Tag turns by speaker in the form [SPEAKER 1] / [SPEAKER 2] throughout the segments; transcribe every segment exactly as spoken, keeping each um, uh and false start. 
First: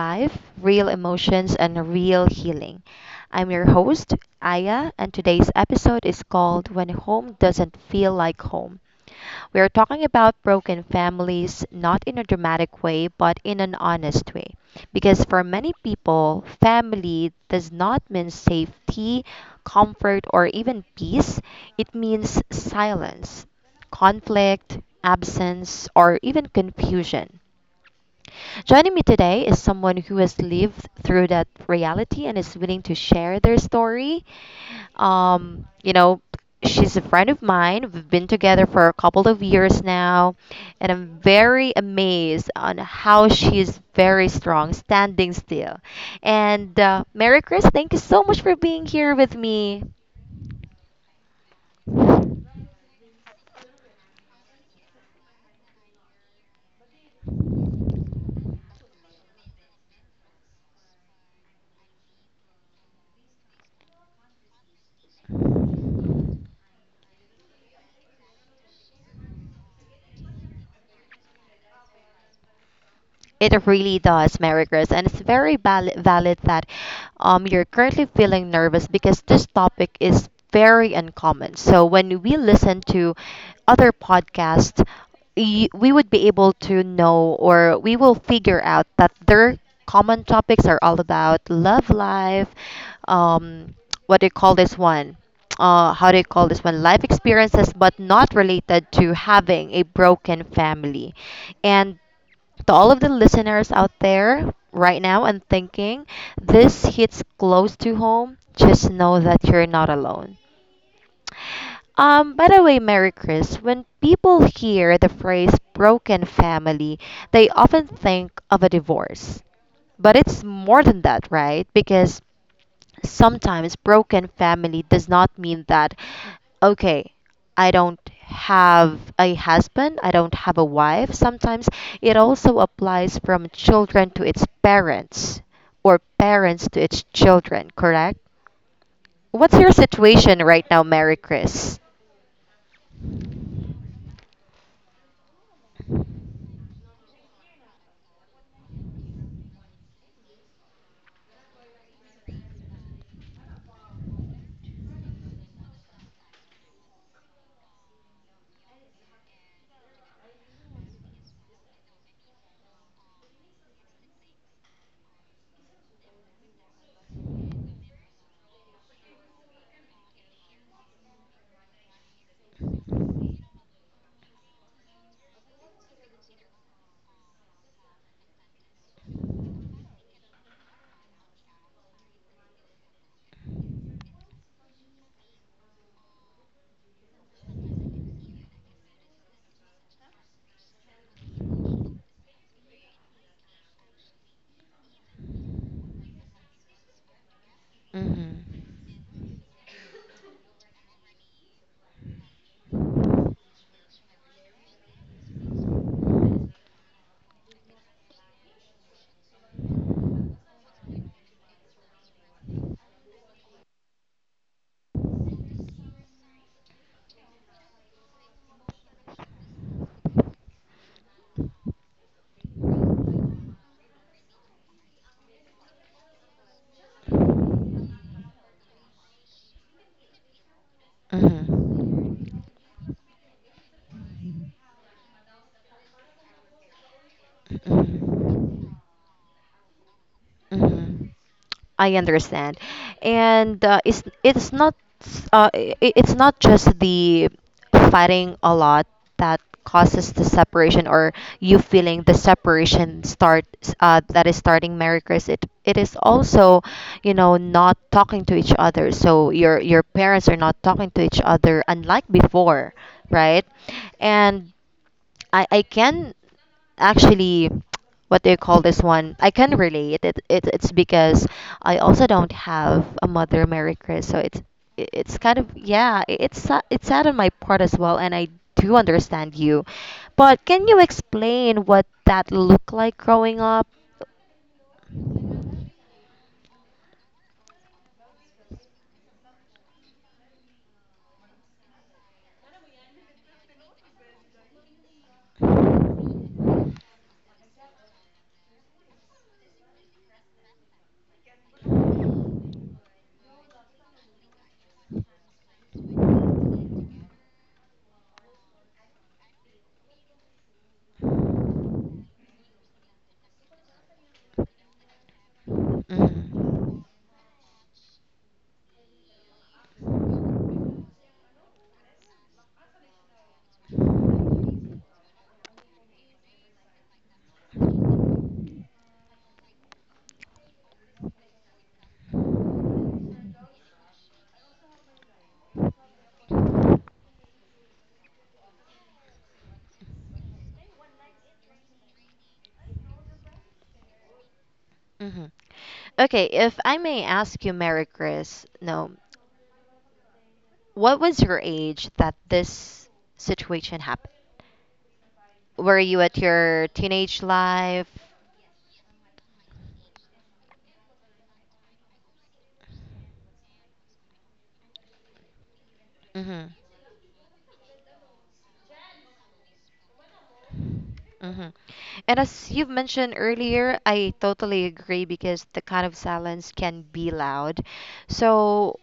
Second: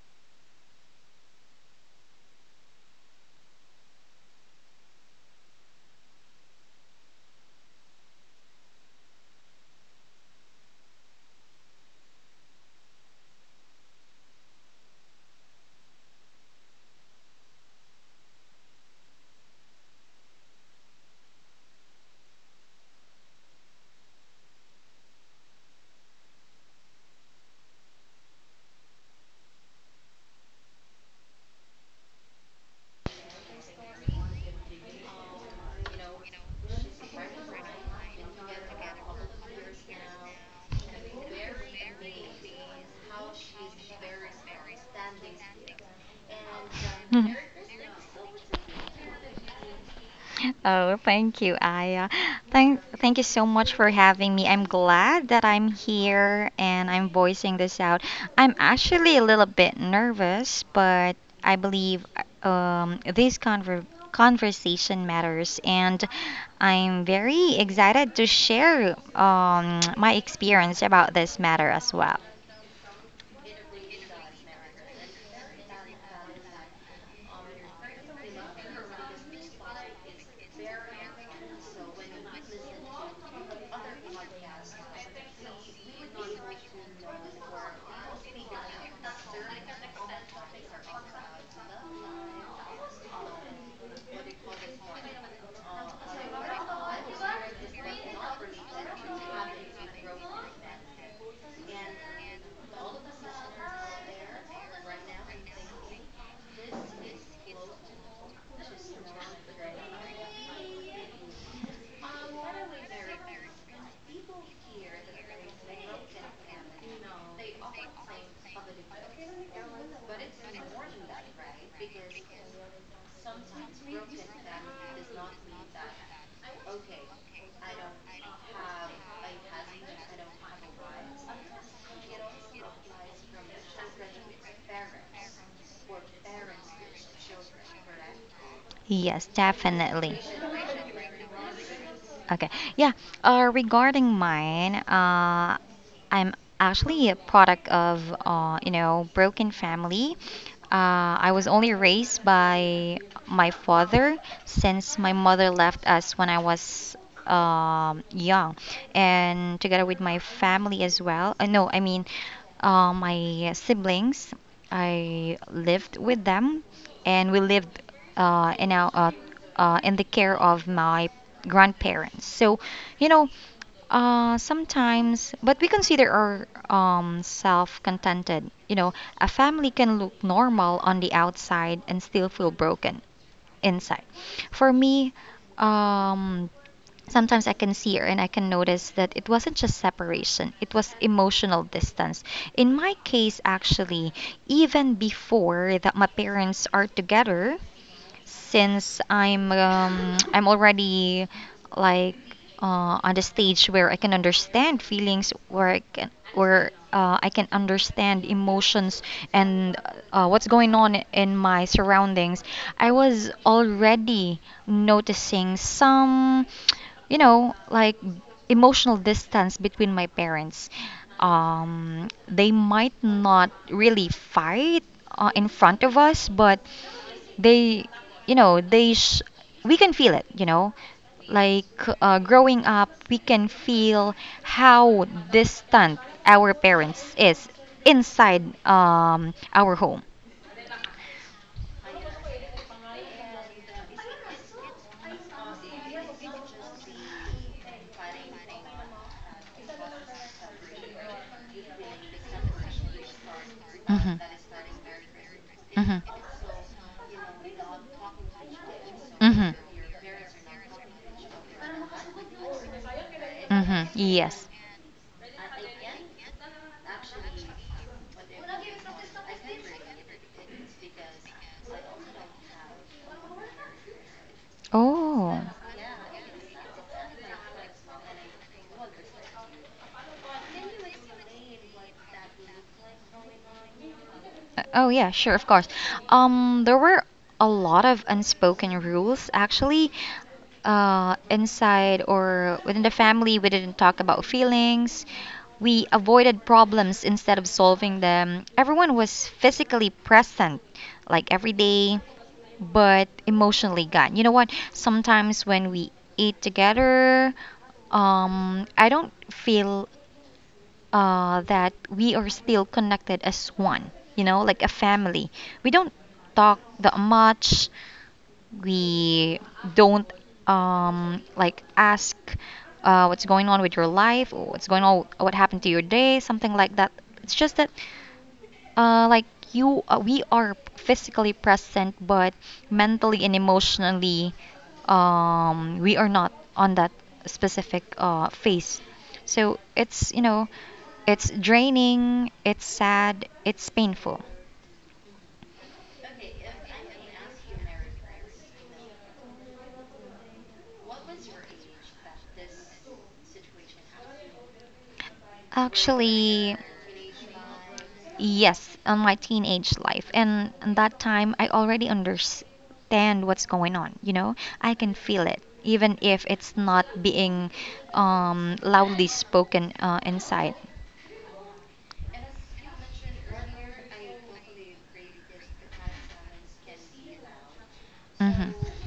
[SPEAKER 1] life, real emotions, and real healing. I'm your host, Aya, and today's episode is called When Home Doesn't Feel Like Home. We are talking about broken families, not in a dramatic way, but in an honest way. Because for many people, family does not mean safety, comfort, or even peace. It means silence, conflict, absence, or even confusion. Joining me today is someone who has lived through that reality and is willing to share their story. Um, you know, she's a friend of mine. We've been together for a couple of years now, and I'm very amazed on how she is very strong, standing still. And uh, Mary Chris, thank you so much for being here with me.
[SPEAKER 2] Oh, thank you, Aya. Thank, thank you so much for having me. I'm glad that I'm here and I'm voicing this out. I'm actually a little bit nervous, but I believe um, this conver- conversation matters, and I'm very excited to share um, my experience about this matter as well.
[SPEAKER 1] It really does, Mary Grace, and it's very valid, valid that um, you're currently feeling nervous because this topic is very uncommon. So when we listen to other podcasts, y- we would be able to know, or we will figure out that their common topics are all about love life, um, what do you call this one? Uh, how do you call this one? Life experiences, but not related to having a broken family. And to all of the listeners out there right now and thinking this hits close to home, just know that you're not alone. Um, by the way, Mary Chris, when people hear the phrase broken family, they often think of a divorce. But it's more than that, right? Because sometimes broken family does not mean that, okay, I don't have a husband, I don't have a wife. Sometimes it also applies from children to its parents or parents to its children, correct?
[SPEAKER 2] Yes,
[SPEAKER 1] What's your
[SPEAKER 2] definitely.
[SPEAKER 1] situation right now, Mary Chris?
[SPEAKER 2] Okay. Yeah. Uh, regarding mine, uh, I'm actually a product of, uh, you know, broken family. Uh, I was only raised by my father since my mother left us when I was um, young, and together with my family as well. Uh, no, I mean, uh, my siblings. I lived with them, and we lived uh, in our uh, uh, in the care of my grandparents. So, you know, uh, sometimes, but we consider our um, self contented. You know, a family can look normal on the outside and still feel broken inside. For me, um, sometimes I can see her and I can notice that it wasn't just separation, it was emotional distance. In my case, actually, even before that my parents are together,
[SPEAKER 1] Mm-hmm.
[SPEAKER 2] since I'm um, I'm already like uh, on the stage where I can understand feelings, where I can where uh, I can understand emotions and uh, what's going on in my surroundings. I was already noticing some, you know, like emotional distance between my parents. Um, they might not really fight uh, in front of us, but they you know they sh- we can feel it, you know, like uh,
[SPEAKER 1] Mm-hmm.
[SPEAKER 2] growing up we can feel how distant our parents is inside
[SPEAKER 1] Mm-hmm.
[SPEAKER 2] um, our home.
[SPEAKER 1] Mhm. I understand. And uh, it's it's not s- uh, I- I- it's not just the fighting a lot that causes the separation, or you feeling the separation start uh,
[SPEAKER 2] Hmm.
[SPEAKER 1] that is starting marriages. It it is
[SPEAKER 2] Hmm.
[SPEAKER 1] also, you know, not talking to each other. So
[SPEAKER 2] Hmm.
[SPEAKER 1] your your parents are not talking to each other unlike before, right?
[SPEAKER 2] Hmm, yes.
[SPEAKER 1] And I, I can actually, what do you call this one, I can relate it, it it's because I also don't have a mother, Mary Chris, so it's i- it's kind
[SPEAKER 2] Oh.
[SPEAKER 1] of, yeah, i- it's sa- it's sad on my part as well, and I do understand you. But can you explain what that looked like growing up?
[SPEAKER 2] Uh, oh yeah, sure, of course. Um there were a lot of unspoken rules actually, uh inside or within the family. We didn't talk about feelings. We avoided problems instead of solving them. Everyone was physically present, like every day, but emotionally gone. You know what? Sometimes when we eat together, um, I don't feel uh, that we are still connected as one, you know, like a family. We don't talk
[SPEAKER 1] Mm-hmm.
[SPEAKER 2] that much. We don't um, like ask uh, what's going on with your life, or what's going on, what happened to your day, something like that. It's just that uh, like you uh, we are physically present but mentally and emotionally um, we are not on that specific uh, phase. So it's, you know, it's draining, it's sad, it's painful.
[SPEAKER 1] Hmm. Okay, if I may ask you, Mary Chris, no, what was your age that this situation happened? Were you at
[SPEAKER 2] Actually,
[SPEAKER 1] your teenage life?
[SPEAKER 2] yes, on my teenage life. And in that time, I already understand what's going on, you know? I can feel it, even if
[SPEAKER 1] Mm-hmm.
[SPEAKER 2] it's not being um, loudly spoken uh, inside.
[SPEAKER 1] Mm-hmm. And as you've mentioned earlier, I totally agree, because the kind of silence can be loud. So,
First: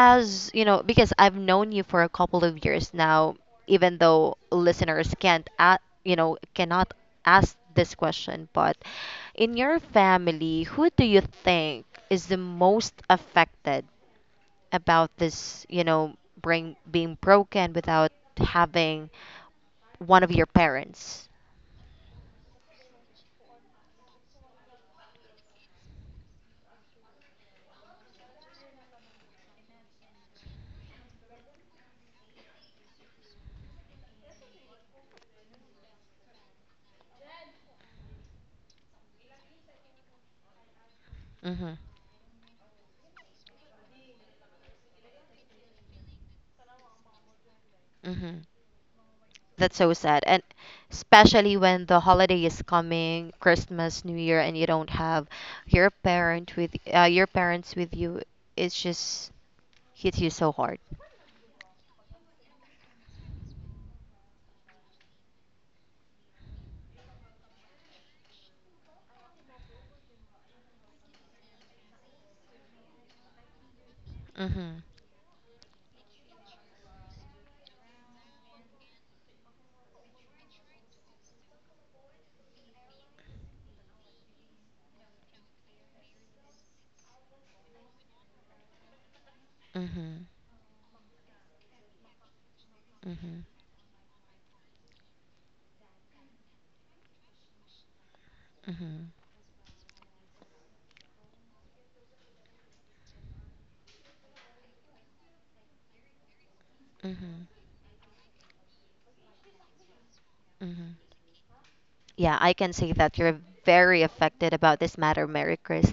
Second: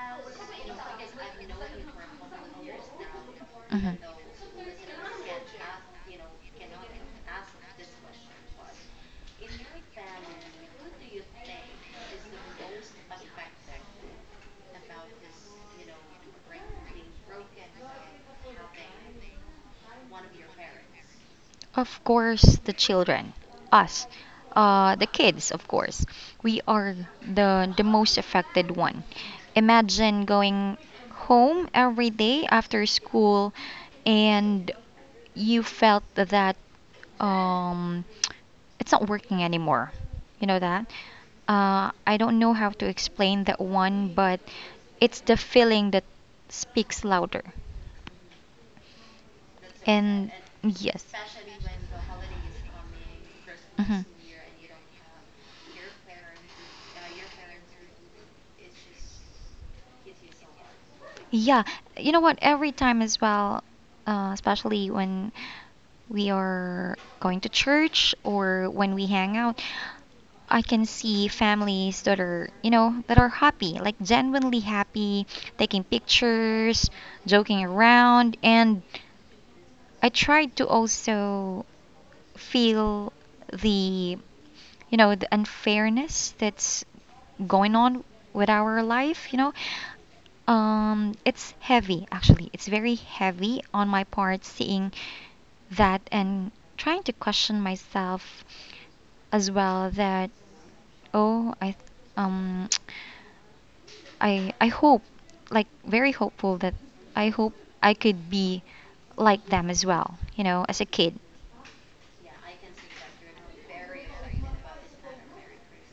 [SPEAKER 1] as you know, because I've known you for a couple of years now, even though listeners can't a you know cannot ask this question, but in your family, who do you think is the most affected about this, you know, bring being broken without having one of your parents?
[SPEAKER 2] Of course, the children, us, uh, the kids, of course, we are the the most affected one. Imagine going home every day after school and you felt that um, it's not working anymore. You know that?
[SPEAKER 1] Mhm.
[SPEAKER 2] Uh, I don't know how to explain that one, but it's the feeling that speaks louder.
[SPEAKER 1] Mhm. That's so sad.
[SPEAKER 2] And
[SPEAKER 1] And
[SPEAKER 2] yes.
[SPEAKER 1] especially when the holiday is coming, Christmas,
[SPEAKER 2] Mhm.
[SPEAKER 1] New Year, and you don't have your parent with uh, your parents with you, it just hits you so hard.
[SPEAKER 2] Yeah, you know what? Every time as well, uh, especially when we are going to church or when we hang out, I can see families that are, you know, that are happy, like genuinely
[SPEAKER 1] Mhm.
[SPEAKER 2] happy, taking pictures, joking around, and I tried to also feel the, you know, the unfairness that's going on with our life, you know.
[SPEAKER 1] Mhm.
[SPEAKER 2] Um, it's heavy, actually. It's very
[SPEAKER 1] Mhm. Mhm.
[SPEAKER 2] heavy on my part seeing that and trying to question myself
[SPEAKER 1] Mhm.
[SPEAKER 2] as well that, oh, I, um, I, I hope, like, very hopeful that I
[SPEAKER 1] Mhm.
[SPEAKER 2] hope I could be like them as well, you know, as a
[SPEAKER 1] Mhm.
[SPEAKER 2] kid.
[SPEAKER 1] Yeah, I can say that you're very affected about this matter, Mary Chris.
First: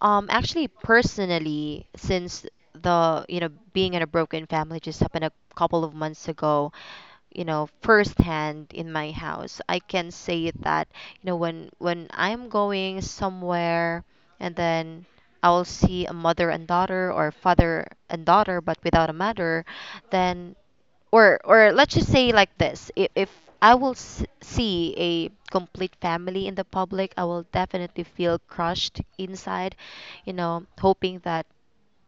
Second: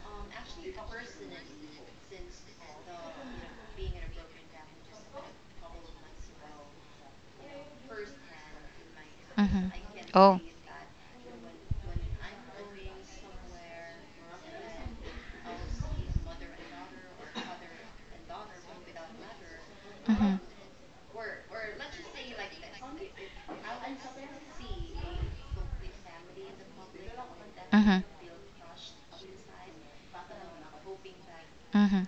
[SPEAKER 1] Um, actually, personally, since the, you know, being in a broken family just happened a couple of months ago, you know, firsthand in my house, I can say that, you know, when when I'm going somewhere and then I'll see a mother and daughter or father and daughter but without a mother,
[SPEAKER 2] um,
[SPEAKER 1] then, or or let's just say like this, if, if I will s- see a complete family in the public, I will definitely feel crushed inside, you know, hoping that,
[SPEAKER 2] Mhm.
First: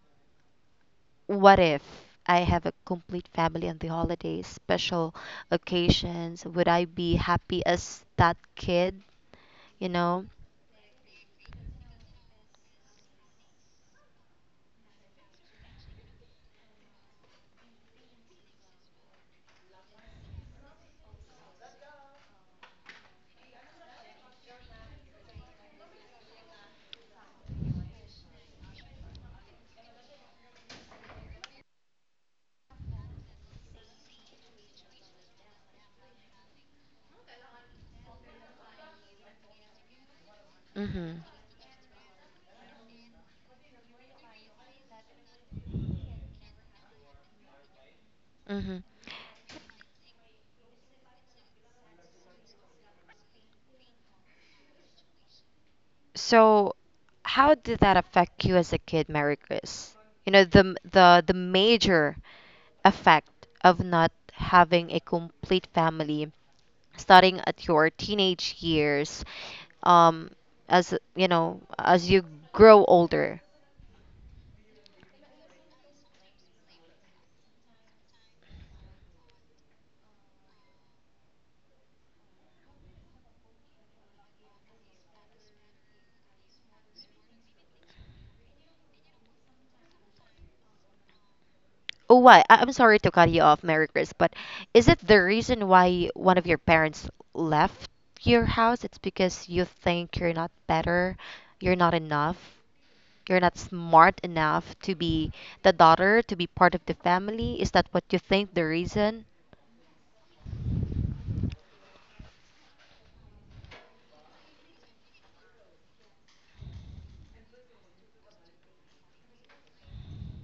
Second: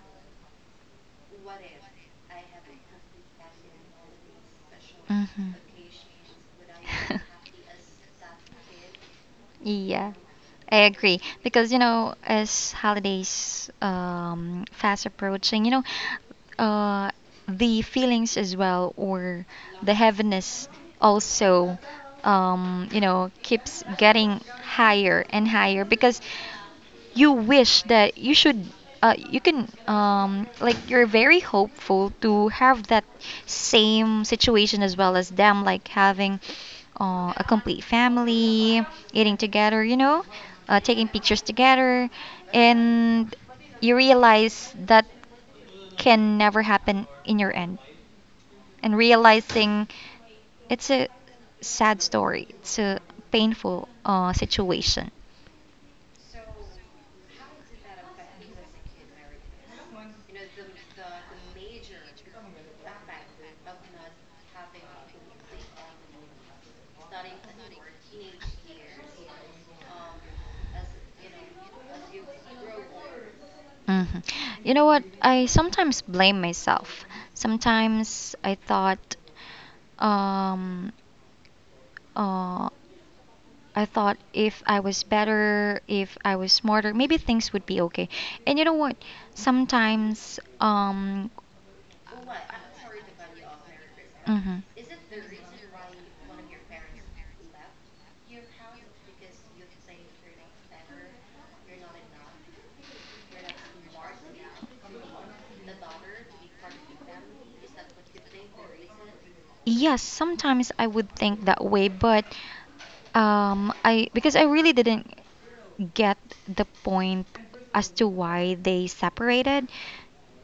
[SPEAKER 1] what if I have a complete family on the holidays, special occasions, would I be happy as that kid, you
[SPEAKER 2] Yeah,
[SPEAKER 1] know?
[SPEAKER 2] I agree. Because, you know, as holidays um, fast approaching, you know, uh, the feelings as well, or the heaviness also, um, you know, keeps getting higher and higher because you wish that you should uh, you can, um like, you're very hopeful to have that same situation as well as them, like having uh, a complete family, eating together, you know, uh, taking
[SPEAKER 1] Mhm.
[SPEAKER 2] pictures together, and you realize that can never happen in your end.
[SPEAKER 1] Mhm.
[SPEAKER 2] And realizing it's a sad story, it's a painful uh, situation.
[SPEAKER 1] So, how did that affect you as a kid, Mary Chris? You know, the the the major effect of not having a complete family starting at your teenage years, um, as you know, as you grow older.
[SPEAKER 2] Mhm. You know what? I sometimes blame myself. Sometimes I thought, um, uh, I thought if I was better, if I was smarter, maybe things would be okay. And you know what? Sometimes, um,
[SPEAKER 1] Oh, why? I- I'm sorry to cut you off, Mary Chris, but
[SPEAKER 2] Mm-hmm.
[SPEAKER 1] is it the reason why one of your parents left your house? It's because you think you're not better, you're not enough, you're not smart enough to be the daughter, to be part of the family? Is that what you think the reason?
[SPEAKER 2] Yes, sometimes I would think that way, but um, I, because I really didn't get the point as to why they separated.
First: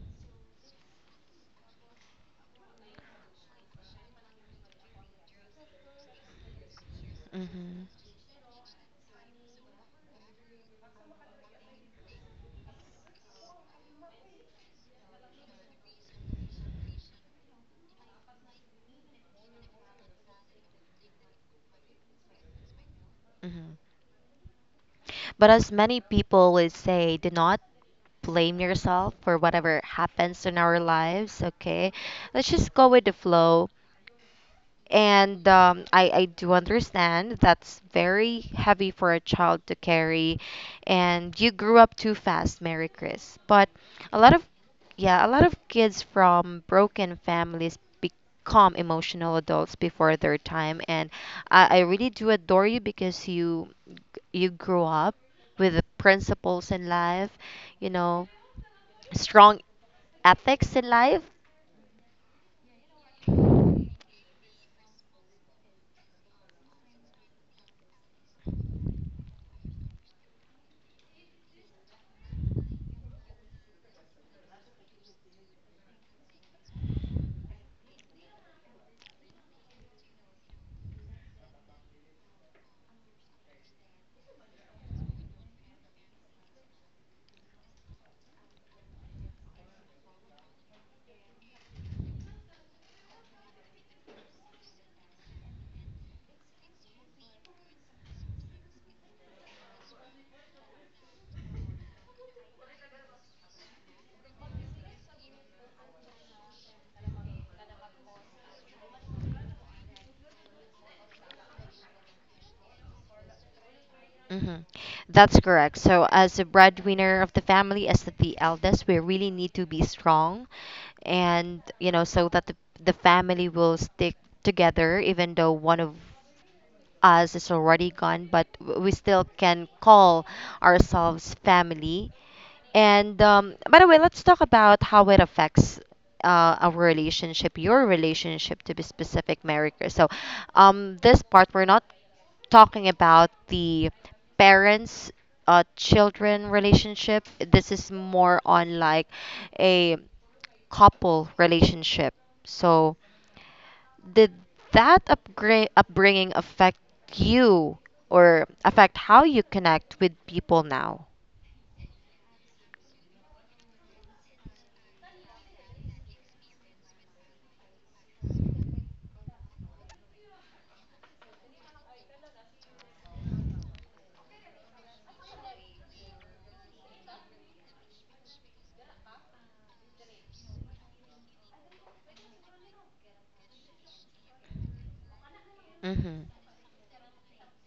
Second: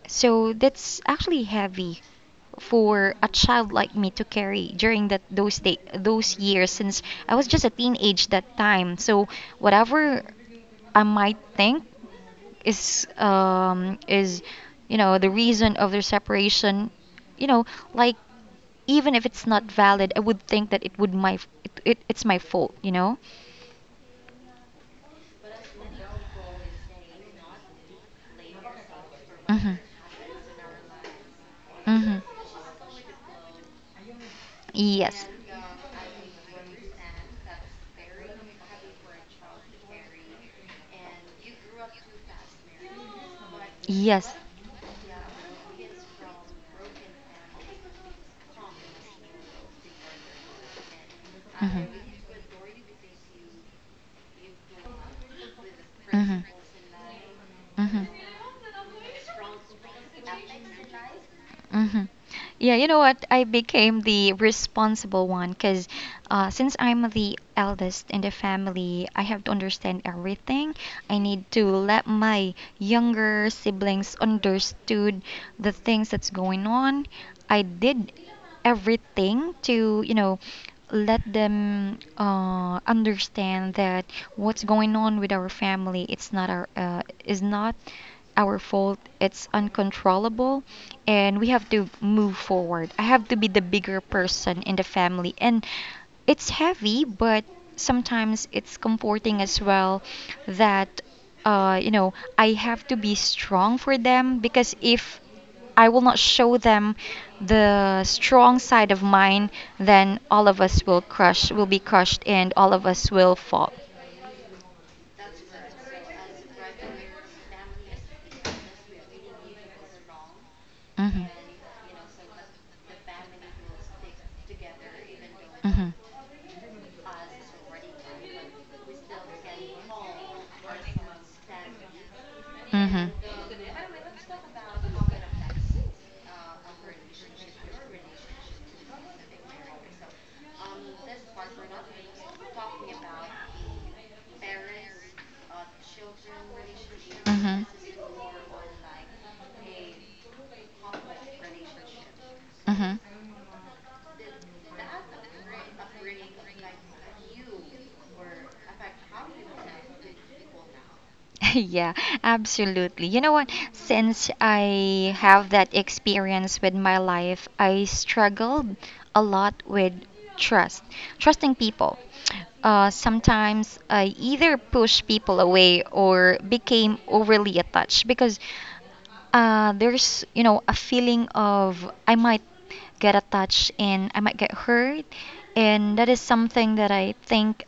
[SPEAKER 2] So that's actually heavy for a child like me to carry during that those day, those years, since I was just a
[SPEAKER 1] Mm-hmm.
[SPEAKER 2] teenage that time. So whatever I might think is um is, you know, the reason of their separation, you know, like, even if it's not valid, I would think that it would my it, it it's my fault, you know?
[SPEAKER 1] Mm-hmm. But as many people would say, do not blame yourself for
[SPEAKER 2] Mhm.
[SPEAKER 1] whatever happens in our lives, okay?
[SPEAKER 2] Mhm.
[SPEAKER 1] Let's just go with the flow.
[SPEAKER 2] Yes.
[SPEAKER 1] And um, I, I do understand that's very heavy for a child to carry, and you grew up too fast, Mary Chris. But a
[SPEAKER 2] Yes.
[SPEAKER 1] lot of, yeah, a lot of kids from broken families become emotional adults before their time, and I, I
[SPEAKER 2] Mhm.
[SPEAKER 1] really do adore you, because you you grew up with the
[SPEAKER 2] Mhm.
[SPEAKER 1] principles in life, you
[SPEAKER 2] Mhm.
[SPEAKER 1] know, strong ethics in life.
[SPEAKER 2] Hmm. Yeah, you know what? I became the responsible one because uh, since I'm the eldest in the family, I have to understand everything. I need to let my younger siblings understood the things that's going on. I did everything to, you know, let them uh, understand that what's going on with our family, it's not our uh, is not our fault, it's uncontrollable, and we have to move forward. I have to be the bigger person in the family. And it's heavy, but sometimes it's comforting as well, that uh, you know, I have to be strong for them, because if I will not show them the strong side of mine, then all of us will crush, will be crushed, and all of us will fall.
[SPEAKER 1] Mhm. That's correct. So, as a breadwinner of the family, as the eldest, we really need to be strong
[SPEAKER 2] Hmm.
[SPEAKER 1] and, you know, so that the, the family will stick together, even though one
[SPEAKER 2] Hmm.
[SPEAKER 1] of us is already gone, but w- we still can call ourselves family.
[SPEAKER 2] Mhm.
[SPEAKER 1] And um, by the way, let's talk about how it affects uh, our relationship, your relationship to be specific, Maricor. So, um, this part we're not talking about the parents uh, children relationship. This is more on like a couple relationship.
[SPEAKER 2] Mhm.
[SPEAKER 1] So,
[SPEAKER 2] Mhm.
[SPEAKER 1] did that upgra- upbringing affect you, or affect how you connect with people now?
[SPEAKER 2] Yeah, absolutely. You know what? Since I have that experience with my life, I struggled a lot with trust, trusting people. Uh, sometimes I either pushed people away or became overly attached, because uh, there's, you know, a feeling of I might get attached and I might get hurt, and that
[SPEAKER 1] Mm-hmm.
[SPEAKER 2] is something that I think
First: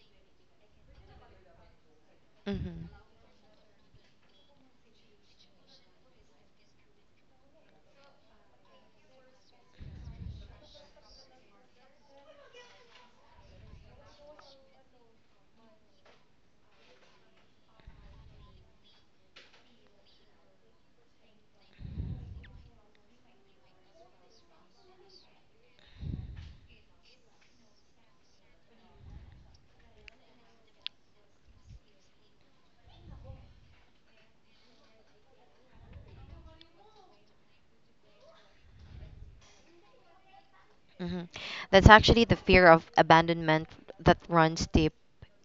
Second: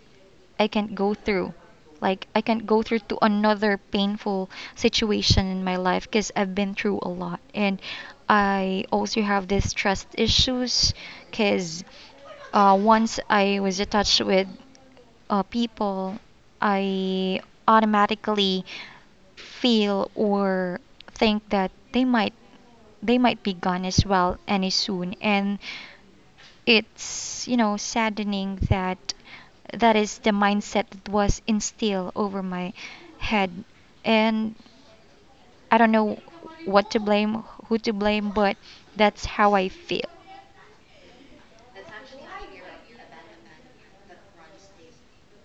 [SPEAKER 2] I can't go through. Like I can't go
[SPEAKER 1] Mm-hmm.
[SPEAKER 2] through to another painful situation in my life, because I've been through a lot. And I also have this trust issues because uh, once I was attached with uh, people, I automatically feel or think that they might they might be gone as well any soon. And it's, you know, saddening that that is the mindset that was instilled over my head. And I don't know what to blame, who to blame, but that's how I feel.
[SPEAKER 1] Mhm. That's actually the fear of abandonment that runs deep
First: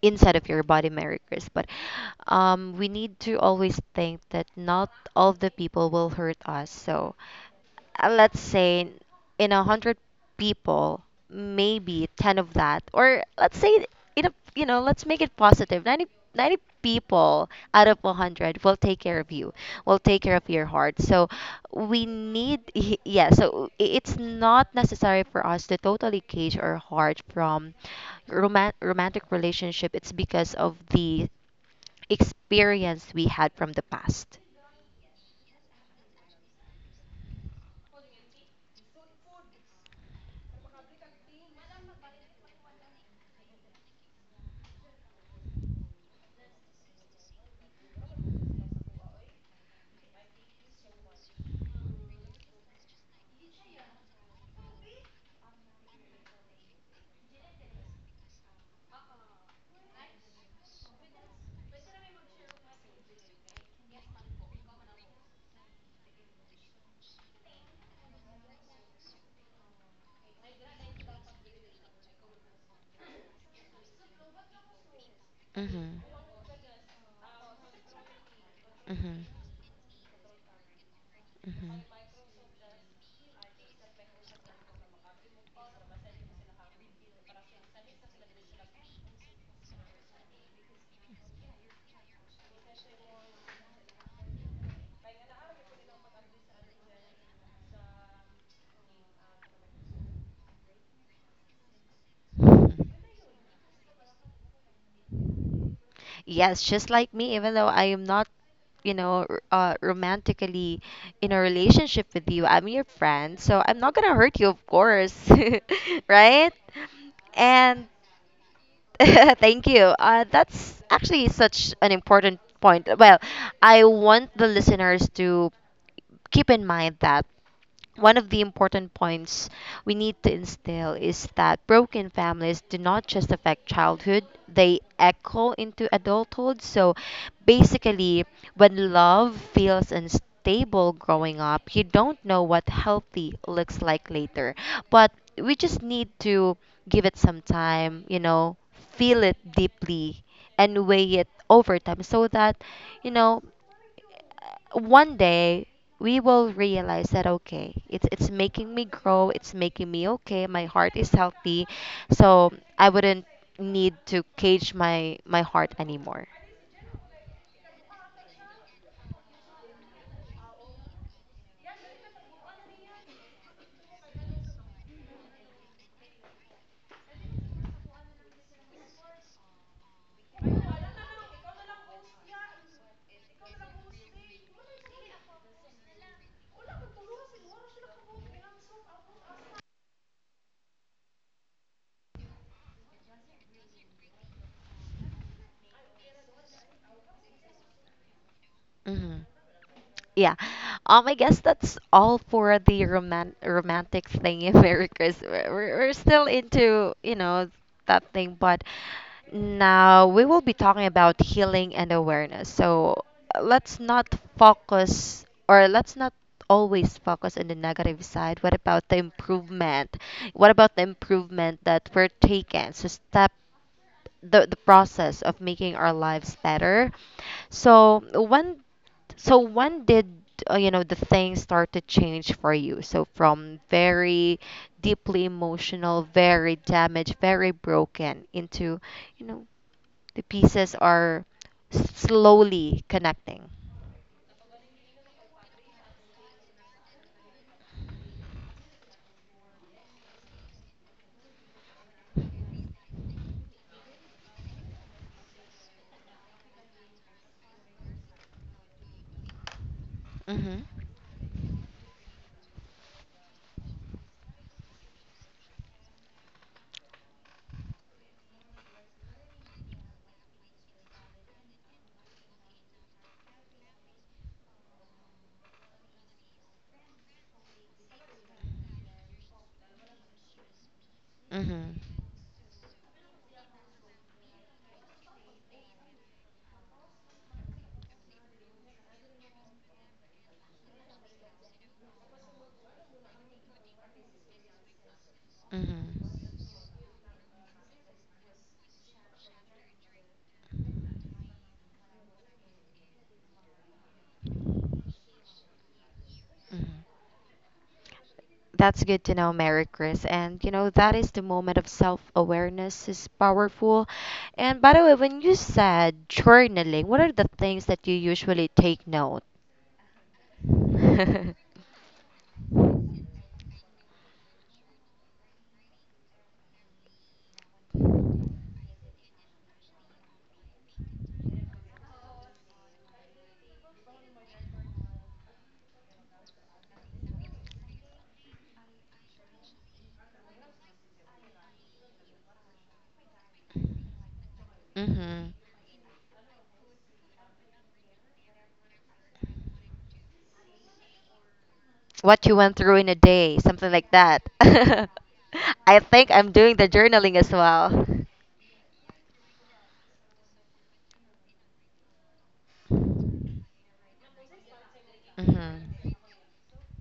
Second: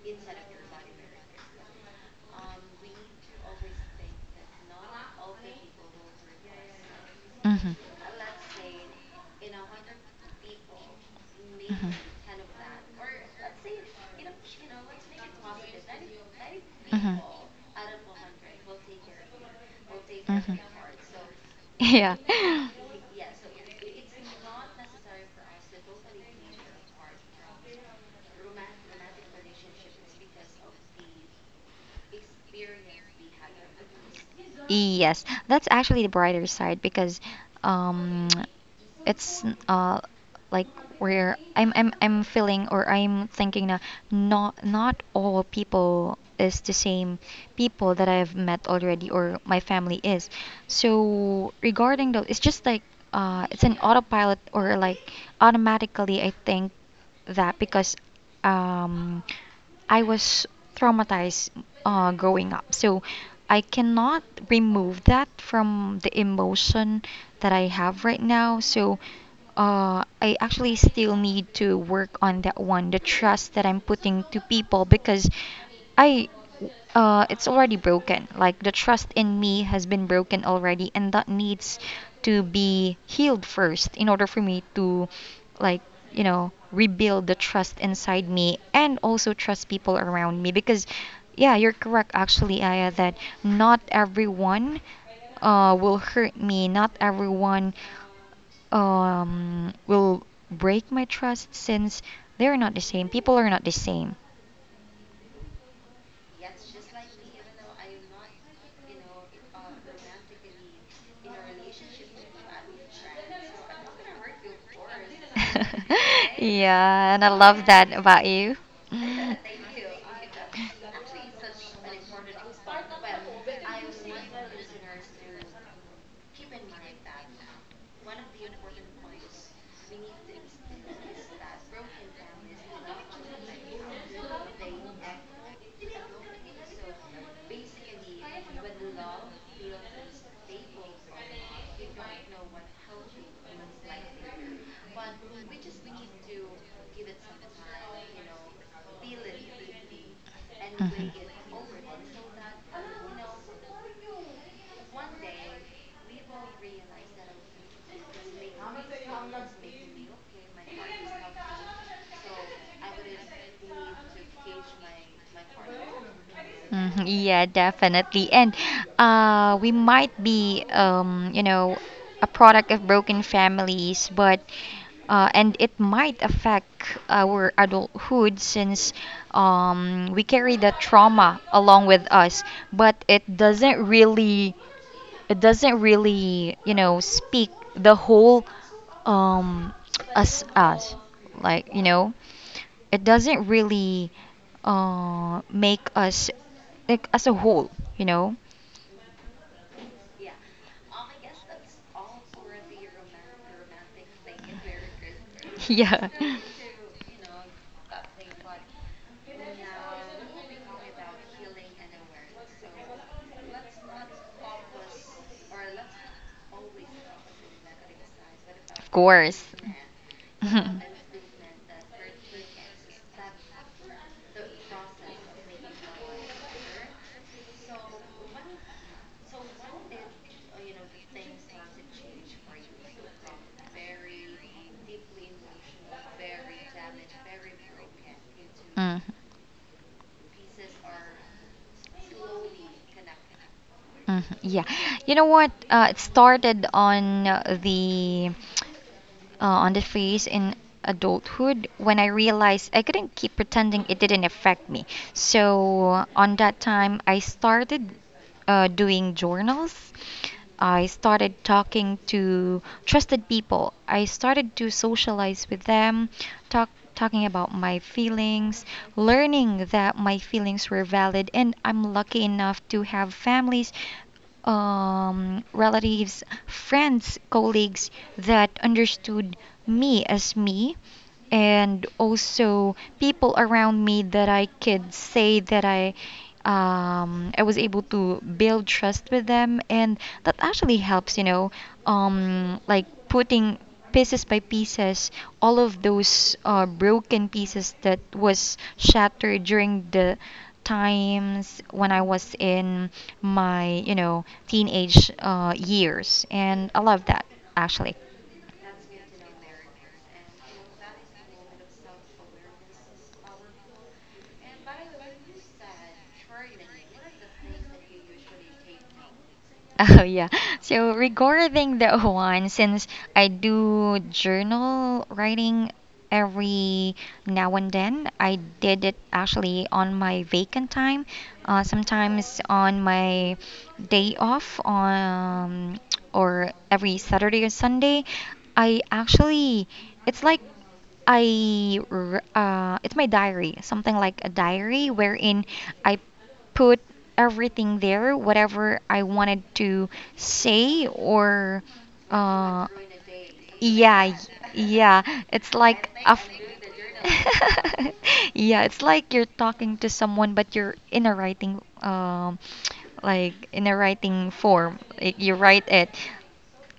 [SPEAKER 1] inside of your body, Mary Chris. But um, we need to always think that not all the people will hurt us. So
[SPEAKER 2] Mm-hmm.
[SPEAKER 1] uh, let's say in a hundred people,
[SPEAKER 2] Mm-hmm.
[SPEAKER 1] maybe ten of that, or let's say in, you know, let's make it positive. Ninety ninety
[SPEAKER 2] mm hmm
[SPEAKER 1] people out of one hundred will take care of you, will take care of
[SPEAKER 2] Mhm.
[SPEAKER 1] your heart. So we
[SPEAKER 2] Yeah.
[SPEAKER 1] need, y- yeah, so i- it's not necessary for us to totally cage our heart from roman- romantic relationship. It's because of the experience we had from the past.
[SPEAKER 2] Yes, that's actually the brighter side, because um, it's uh like where I'm I'm I'm feeling, or I'm thinking that not not all people is the same, people that I've met already, or my family is. So regarding those, it's just like uh it's an autopilot, or like automatically I think that because um I was traumatized uh, growing up. So I cannot remove that from the emotion that I have right now. So uh, I actually still need to work on that one, the trust that I'm putting to people, because
[SPEAKER 1] Hmm
[SPEAKER 2] I uh it's already broken. Like, the trust
[SPEAKER 1] hmm
[SPEAKER 2] in me has been broken already, and that needs
[SPEAKER 1] hmm
[SPEAKER 2] to be healed first in order for me to, like, you know, rebuild the trust inside me and also trust people around me, because yeah, you're correct actually, Aya, that not everyone uh will hurt me. Not everyone um will break my trust, since they're not the same. People are not the same.
[SPEAKER 1] Yes, just like me, even though I am not, you know, r- uh, romantically in a relationship with you, I'm your friend, so I'm not gonna hurt you, of course, right?
[SPEAKER 2] Yeah, and I love
[SPEAKER 1] And
[SPEAKER 2] that about you.
[SPEAKER 1] thank you. Uh, that's actually such an important point. Well, I want the listeners to keep in mind that one of the important points we need to instill is that broken families do not just affect childhood, they echo into adulthood. So basically, when love feels unstable growing up, you don't know what healthy looks
[SPEAKER 2] Mm.
[SPEAKER 1] like later. But we just need to give it some time, you know, feel it deeply and
[SPEAKER 2] Mhm.
[SPEAKER 1] weigh it over time so that, you know, one day we will realize that, okay, it's it's making me grow, it's making me okay, my heart is healthy, so I wouldn't need to cage my my heart anymore.
[SPEAKER 2] Mhm. Yeah, definitely. And uh, we might be, um, you know, a product of broken families, but uh, and it might affect our adulthood, since um, we carry the trauma along with us. But it doesn't really it doesn't really, you know, speak the whole, um, us us, like, you know, it doesn't really uh, make us, like, as a whole, you know.
[SPEAKER 1] Hmm Yeah. Um, I guess that's all for the roman romantic thing, in Merry Christmas. We're, we're
[SPEAKER 2] Yeah.
[SPEAKER 1] still into, you know, that thing, but now we will be talking about healing and awareness. So uh, let's not focus, or let's not always focus on the negative side. What about
[SPEAKER 2] Of
[SPEAKER 1] the
[SPEAKER 2] course.
[SPEAKER 1] improvement? What about the improvement that we're taking? So step the the process of making our lives better. So when, so when did uh, you know, the things start to change for you? So from very deeply emotional, very damaged, very broken into,
[SPEAKER 2] Mm.
[SPEAKER 1] you know, the pieces are slowly connecting.
[SPEAKER 2] Mhm. Yeah, you know what? Uh, it started on uh, the uh, on the phase in adulthood when I realized I couldn't keep pretending it didn't affect me. So uh, on that time, I started uh, doing journals.
[SPEAKER 1] Mhm.
[SPEAKER 2] I started talking to trusted people. I started to socialize with them, talk talking about my feelings, learning that my feelings were valid, and I'm lucky enough to have families, um, relatives, friends, colleagues that understood me as me,
[SPEAKER 1] Mhm.
[SPEAKER 2] and also people around me that I could say that I um I was able to build trust with them. And that actually helps, you know, um like putting pieces by pieces all of those
[SPEAKER 1] Mhm.
[SPEAKER 2] uh, broken pieces that was shattered during the times when I was in my, you know, teenage uh, years. And
[SPEAKER 1] Mhm.
[SPEAKER 2] I love that actually.
[SPEAKER 1] That's good to know, Mary Chris. And you know, that is the moment of self-awareness is powerful. And by the way, when you said journaling, what are the things that you usually take note?
[SPEAKER 2] Oh yeah. So
[SPEAKER 1] Mm-hmm.
[SPEAKER 2] regarding that one, since I do journal writing every now and then. I did it actually on my vacant time, uh, sometimes on my day off, um, or every Saturday or Sunday. I actually, it's like I, r- uh, it's my diary, something like a diary wherein I put everything there, whatever I wanted to say or
[SPEAKER 1] What you went
[SPEAKER 2] uh,
[SPEAKER 1] through in a day, something like
[SPEAKER 2] yeah, y-
[SPEAKER 1] that.
[SPEAKER 2] yeah. It's
[SPEAKER 1] I
[SPEAKER 2] like
[SPEAKER 1] think
[SPEAKER 2] a f-
[SPEAKER 1] I'm doing the journaling as well.
[SPEAKER 2] yeah, it's like you're talking to someone, but you're in a writing um, like in a writing form. Like you write
[SPEAKER 1] Mm-hmm.
[SPEAKER 2] it.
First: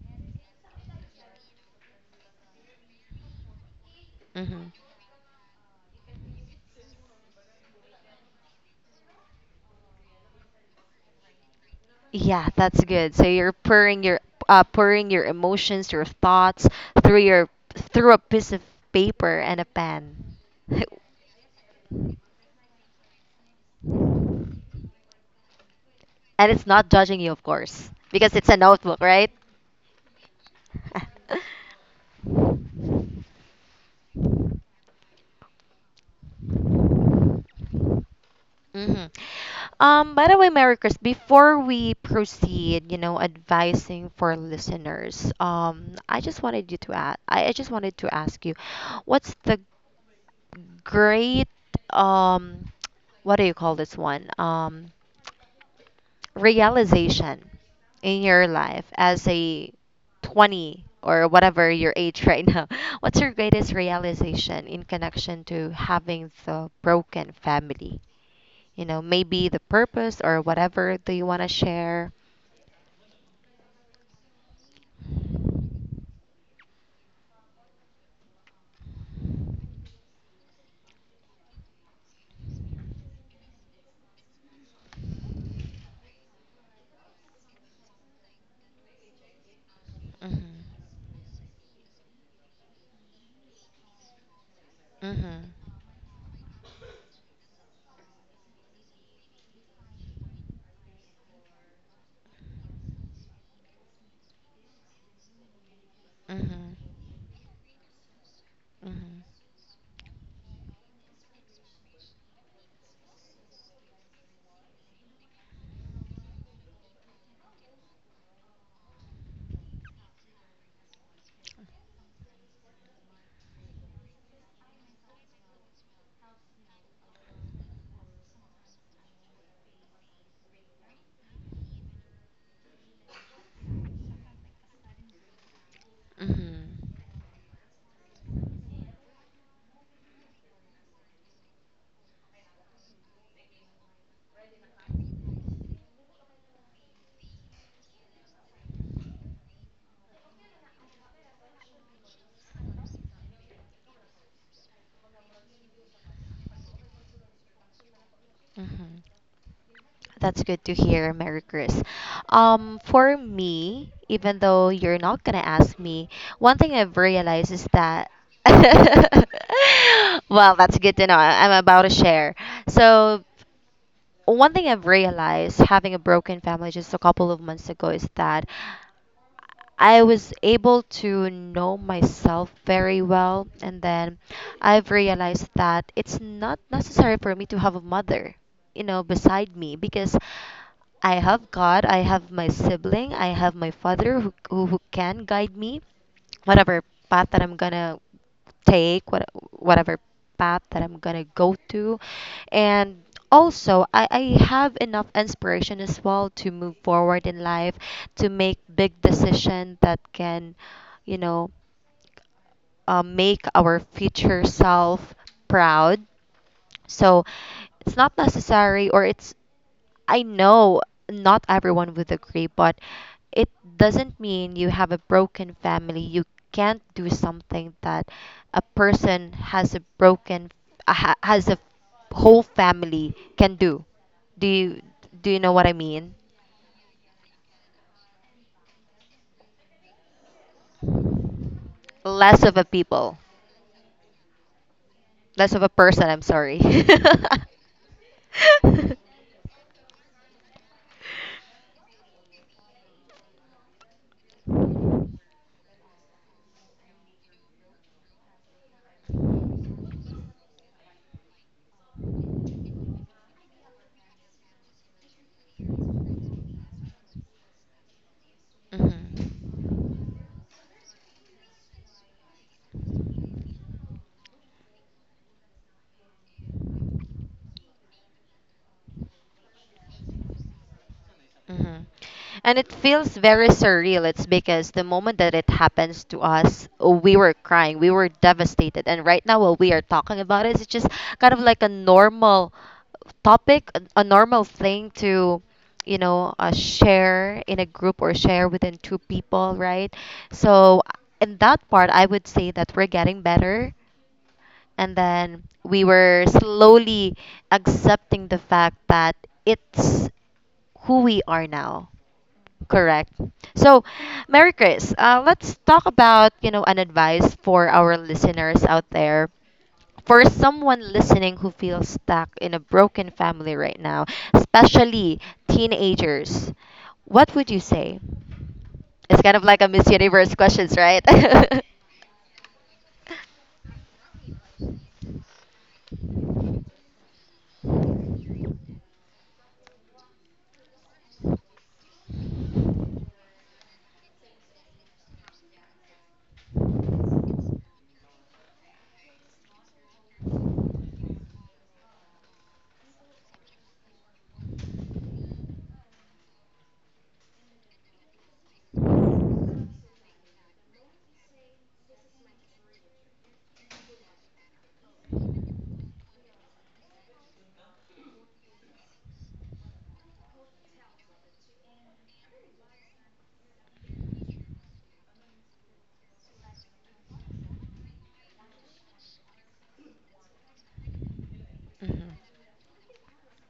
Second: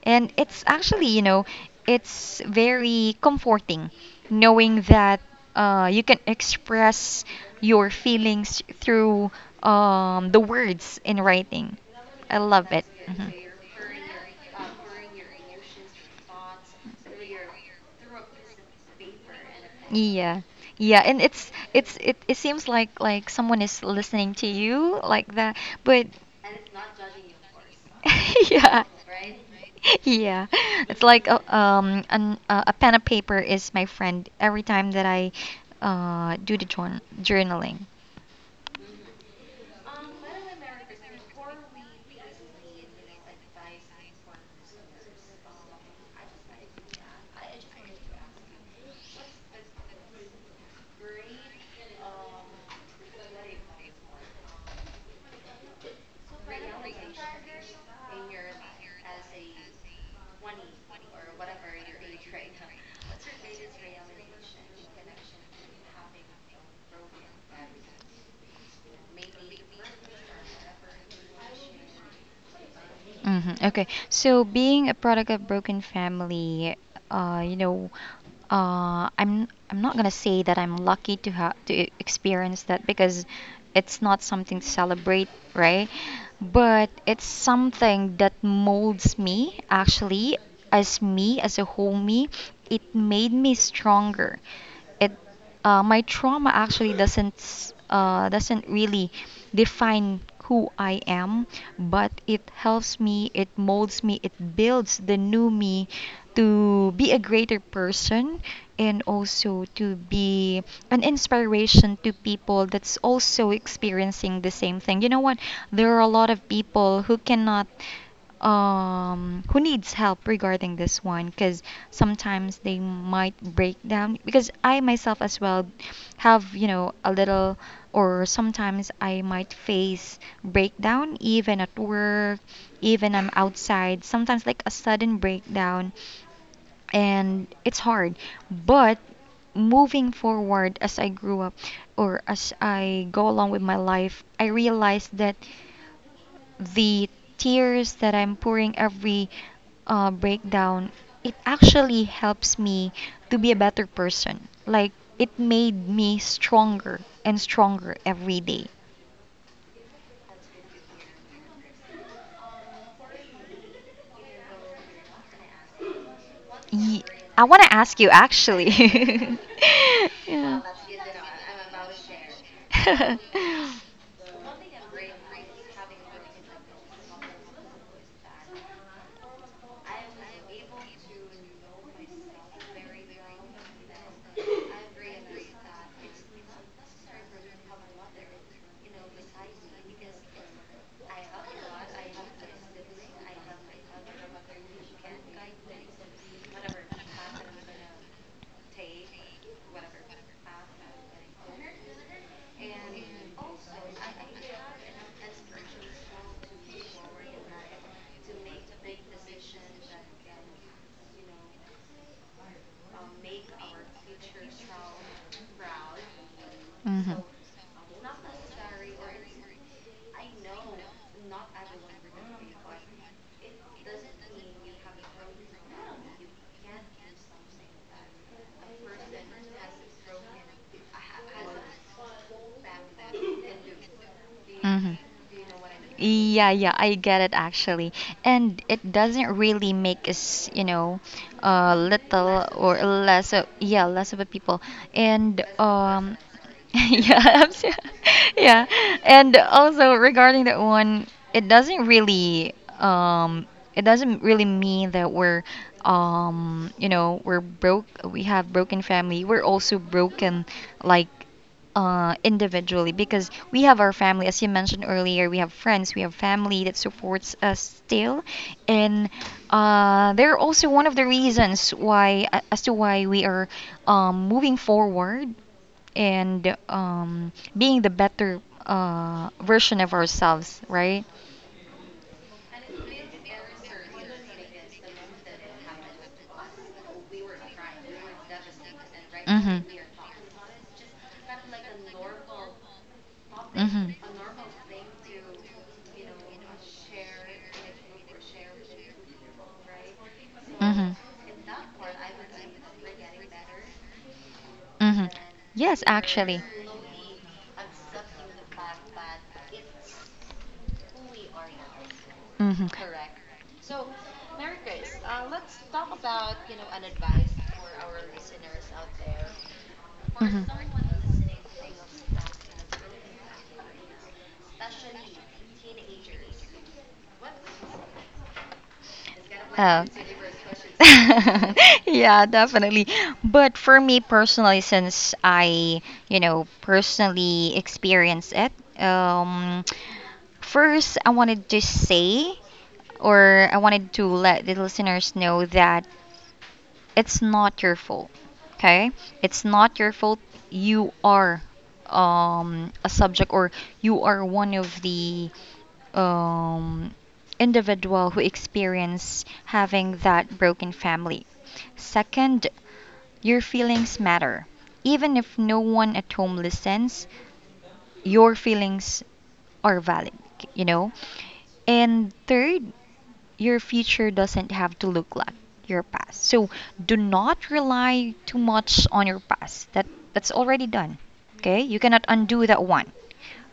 [SPEAKER 2] And it's actually, you know, it's very comforting
[SPEAKER 1] Mm-hmm.
[SPEAKER 2] knowing that uh, you can express your feelings through um, the words in writing. I
[SPEAKER 1] Yeah,
[SPEAKER 2] love
[SPEAKER 1] that's
[SPEAKER 2] it.
[SPEAKER 1] good. So
[SPEAKER 2] Mhm.
[SPEAKER 1] you're pouring your uh, pouring your emotions, your thoughts through your through a piece of paper and a pen.
[SPEAKER 2] Yeah. Yeah, and it's it's it, it seems like like someone is listening to you like that, but
[SPEAKER 1] And it's not judging you, of course, because it's a
[SPEAKER 2] yeah.
[SPEAKER 1] notebook, right?
[SPEAKER 2] Yeah. It's like a, um an, uh, a pen and paper is my friend every time that I uh do the journ journaling.
[SPEAKER 1] hmm Um, by the way, Mary Chris, before we proceed, you know, advising for listeners, um, I just wanted you to ask, I, I just wanted to ask you, what's the great um what do you call this one, um realization in your life as a twenty or whatever your age right now, what's your greatest realization in connection to having the broken family, you know, maybe the purpose or whatever, do you want to share?
[SPEAKER 2] Hmm. Okay. So being a product of broken family, uh, you know, uh, I'm I'm not gonna say that I'm lucky to have to e- experience that because it's not something to celebrate, right? But it's something that molds me actually
[SPEAKER 1] Mhm.
[SPEAKER 2] as me as a whole me. It made me stronger. It
[SPEAKER 1] Mhm.
[SPEAKER 2] uh, my trauma actually doesn't s- uh, doesn't really define who I am, but it helps me, it molds me, it builds the new me
[SPEAKER 1] mhm
[SPEAKER 2] to be a greater person and
[SPEAKER 1] mhm
[SPEAKER 2] also to be an inspiration to people that's also experiencing the same thing. You know what? There are a lot of people who cannot um who needs help regarding this one because sometimes they might break down because I myself as well have, you know, a little, or sometimes I might face breakdown even at work, even I'm outside sometimes, like a sudden breakdown.
[SPEAKER 1] mhm
[SPEAKER 2] And it's hard, but moving forward as I grew up or as I go along with my life, I realized that the tears that I'm pouring every uh, breakdown, it actually helps me to be a better person. Like it made me stronger and stronger every day.
[SPEAKER 1] mhm That's good to hear, Mary Chris. Um, for me, even though you're not gonna ask me, one thing I've
[SPEAKER 2] Ye- I
[SPEAKER 1] realized
[SPEAKER 2] want
[SPEAKER 1] is
[SPEAKER 2] to ask you
[SPEAKER 1] that
[SPEAKER 2] actually.
[SPEAKER 1] well,
[SPEAKER 2] Yeah.
[SPEAKER 1] that's good to know. I- I'm about to share. So one thing I've realized having a broken family just a couple of months ago is that I was able to know myself very well, and then I've realized that it's not necessary for me to have a mother, you know, beside me because I have God, I have my sibling, I have my father who, who, who can guide me, whatever path that I'm gonna take, what, whatever path that I'm gonna go to. And also, I, I have enough inspiration as well to move forward in life, to make big decision that can, you know, uh, make our future self proud.
[SPEAKER 2] Hmm.
[SPEAKER 1] So it's not necessary, or it's, I know not everyone would agree, but it doesn't mean you have a broken family. You can't do something that a person has a broken, uh, ha- has a whole family can do. Do you
[SPEAKER 2] Hmm.
[SPEAKER 1] do you know what I mean?
[SPEAKER 2] Yeah, yeah, I get it actually. And it doesn't really make us, you know, uh, little
[SPEAKER 1] Less of a
[SPEAKER 2] or
[SPEAKER 1] people,
[SPEAKER 2] less of, yeah, less of a people. And
[SPEAKER 1] less of a person.
[SPEAKER 2] um
[SPEAKER 1] I'm sorry.
[SPEAKER 2] yeah, I'm so- yeah. And also regarding that one, it doesn't really um it doesn't really mean that we're um you know, we're broke, we have broken family. We're also broken like uh, individually, because we have our family, as you mentioned earlier, we have friends, we have family that supports us still, and
[SPEAKER 1] hmm
[SPEAKER 2] uh, they're also one of the reasons why, a- as to why we are um, moving forward and um, being the better uh, version of ourselves, right?
[SPEAKER 1] hmm And it feels very surreal. It's because the moment that it happens to us, we were crying, we were devastated. And right now, while we are talking about it, it's just kind of like a normal topic, a,
[SPEAKER 2] Mhm.
[SPEAKER 1] a normal thing to, you know, uh, share in a group or share within two people, right? So, in that part, I would say that we're getting better. And
[SPEAKER 2] Hmm.
[SPEAKER 1] then
[SPEAKER 2] Yes,
[SPEAKER 1] we were
[SPEAKER 2] actually.
[SPEAKER 1] slowly accepting the fact that it's who we are now. Correct. So, Mary Chris, uh, let's talk about, you know, an advice for our listeners out there. For
[SPEAKER 2] Hmm.
[SPEAKER 1] someone
[SPEAKER 2] Hmm.
[SPEAKER 1] listening who feels stuck in a broken family right now, especially teenagers, what would you say? It's kind of like a
[SPEAKER 2] Oh.
[SPEAKER 1] Miss Universe questions, right?
[SPEAKER 2] Yeah, definitely. But for me personally, since I, you know, personally experienced it, um, first I wanted to say, or I wanted to let the listeners know that it's not your fault. Okay, it's not your fault. You are um, a subject, or you are one of the um, individual who experience having that broken family. Second, your feelings matter. Even if no one at home listens, your feelings are valid, you know? And third, your future doesn't have to look like your past. So do not rely too much on your past. That that's already done. Okay? You cannot
[SPEAKER 1] Mhm.
[SPEAKER 2] undo that one.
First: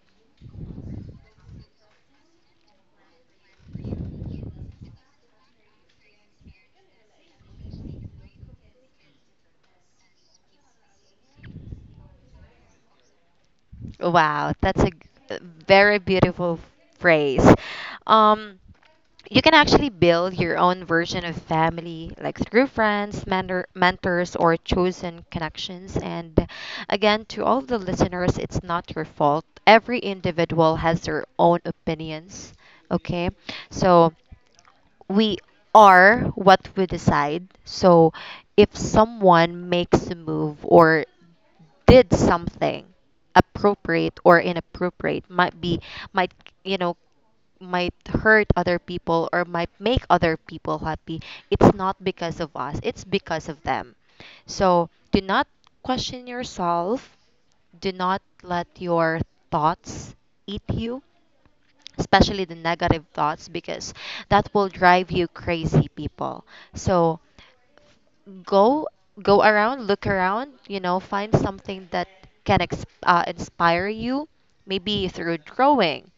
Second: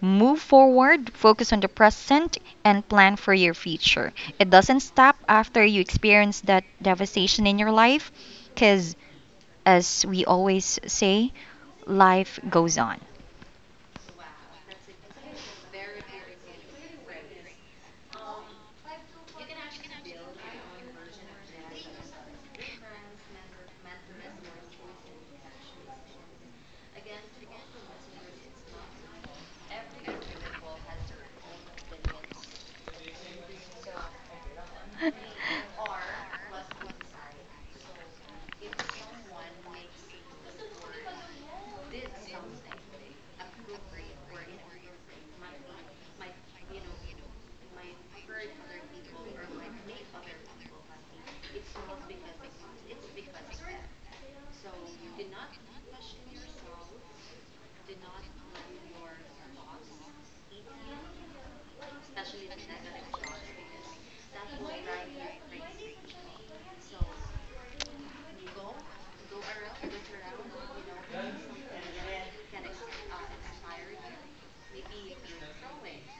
[SPEAKER 2] Move forward, focus on the present, and plan for your future. It doesn't stop after you experience that devastation in your life, because as we always say, life goes on.
[SPEAKER 1] Wow, that's a g- a very beautiful phrase. Um, you can actually build your own version of family, like through friends, mentor, mentors, or chosen connections. And again, to all the listeners, it's not your fault. Every individual has their own opinions. Okay, so we are what we decide. So if someone makes a move or did something appropriate or inappropriate, might be might you know, might hurt other people or might make other people happy, it's not because of us, it's because of them. So do not question yourself, do not let your thoughts eat you, especially the negative thoughts because that will drive you crazy, people. So go, go around, look around, you know, find something that can ex- uh, inspire you, maybe through drawing,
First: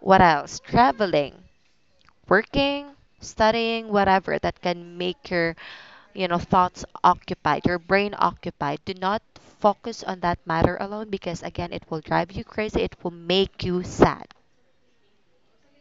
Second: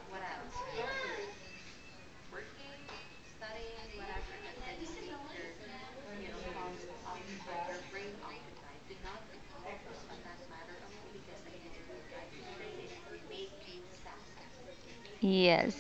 [SPEAKER 1] what else, traveling, working, studying, whatever that can make your, you know, thoughts occupied, your brain occupied. Do not focus on that matter alone because again, it will drive you crazy, it will make you sad.
[SPEAKER 2] Yes.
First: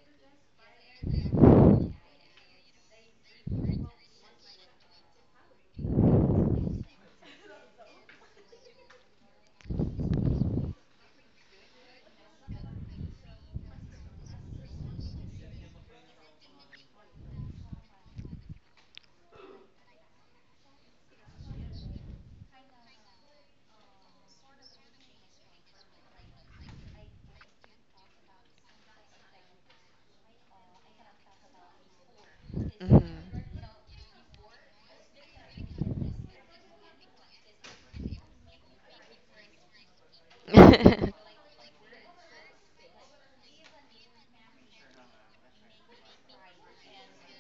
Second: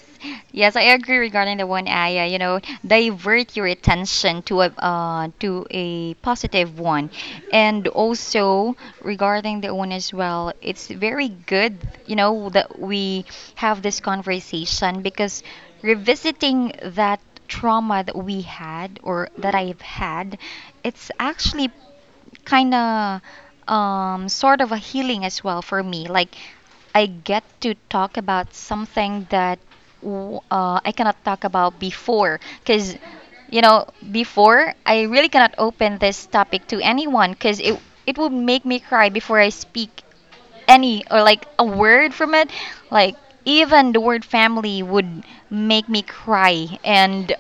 [SPEAKER 2] Yes, I agree regarding the one, Aya. You know, divert your attention to a, uh, to a positive one. And also regarding the one as well, it's very good, you know, that we have this conversation because revisiting that trauma that we had, or that I've had, it's actually kind of um, sort of a healing as well for me. Like I get to talk about something that w- uh, I cannot talk about before. Because,
[SPEAKER 1] Mhm.
[SPEAKER 2] you know, before, I really cannot open this topic to anyone because it, it would make me cry before I speak any or like a word from it. Like, even the word family would make me cry. And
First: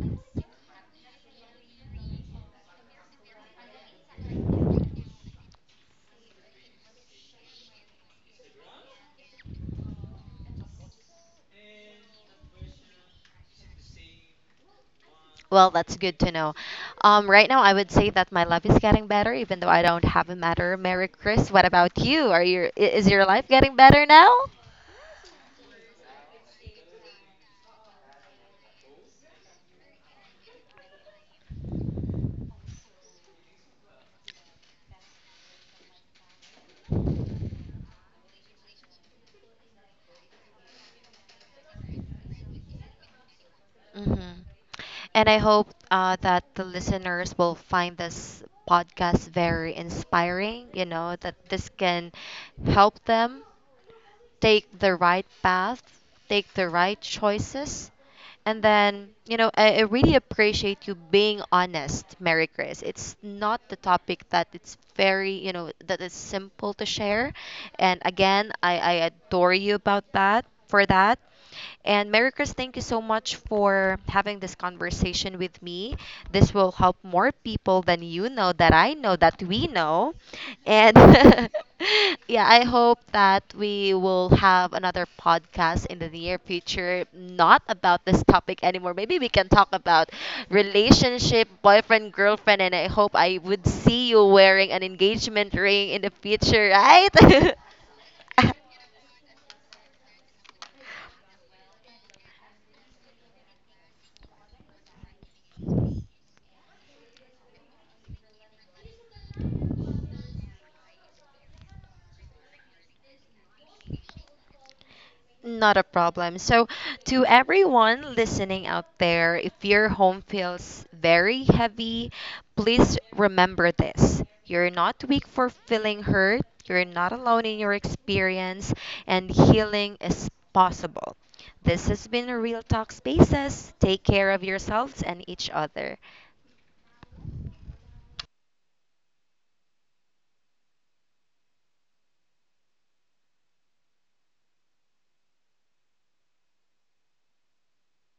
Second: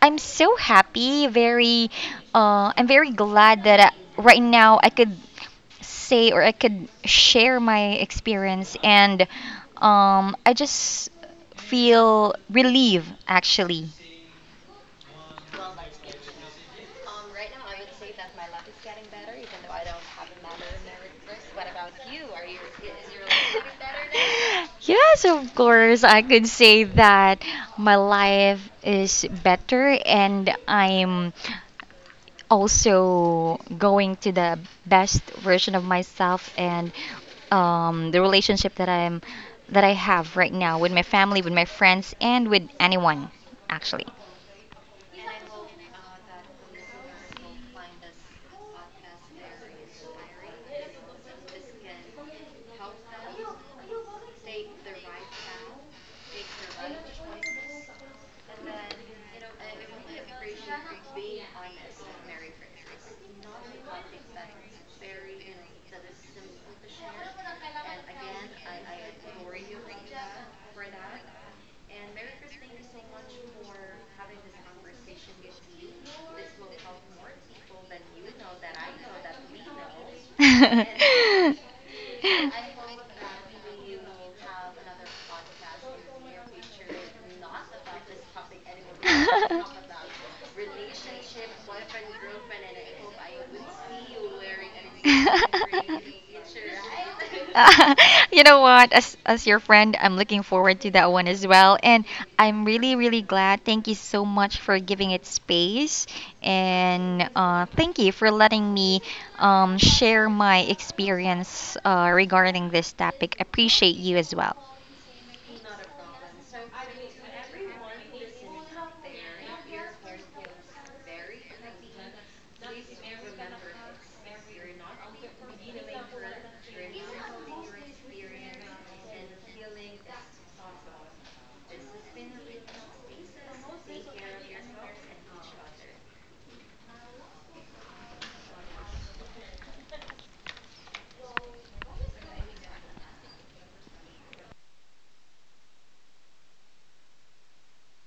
[SPEAKER 2] I'm so happy, very, uh, I'm very glad that I, right now I could say, or I could share my experience. And um, I just feel relieved actually.
[SPEAKER 1] Well, that's good to know. Um, right now, I would say that my life is getting better, even though I don't have a matter. Merry Chris. What about you? Are your i- is your life getting better now?
[SPEAKER 2] Yes, of course. I could say that my life is better, and I'm also going to the best version of myself, and um, the relationship that I'm that I have right now with my family, with my friends, and with anyone actually.
[SPEAKER 1] Hmm And I hope uh, that the listeners will find this podcast very inspiring. You know that this can help them take the right path, take the right choices. And then, you know, I, I really appreciate you being honest, Mary Grace. It's not the topic that it's very, you know, that it's simple to share. And again, I, I adore you about that, for that. And Mary Chris, thank you so much for having this conversation with me. This will help more people than you know, that I know, that we know. And yeah, I hope that we will have another podcast in the near future, not about this topic anymore. Maybe we can talk about relationship, boyfriend, girlfriend, and I hope I would see you wearing an engagement ring in the future, right?
[SPEAKER 2] Uh, you know what? As as your friend, I'm looking forward to that one as well. And I'm really really glad. Thank you so much for giving it space, and uh, thank you for letting me um, share my experience uh, regarding this topic. Appreciate you as well.
[SPEAKER 1] Not a problem. So, to everyone listening out there, if your home feels very heavy, please remember this. You're not weak for feeling hurt, you're not alone in your experience, and healing is possible. This has been a Real Talk Spaces. Take care of yourselves and each other.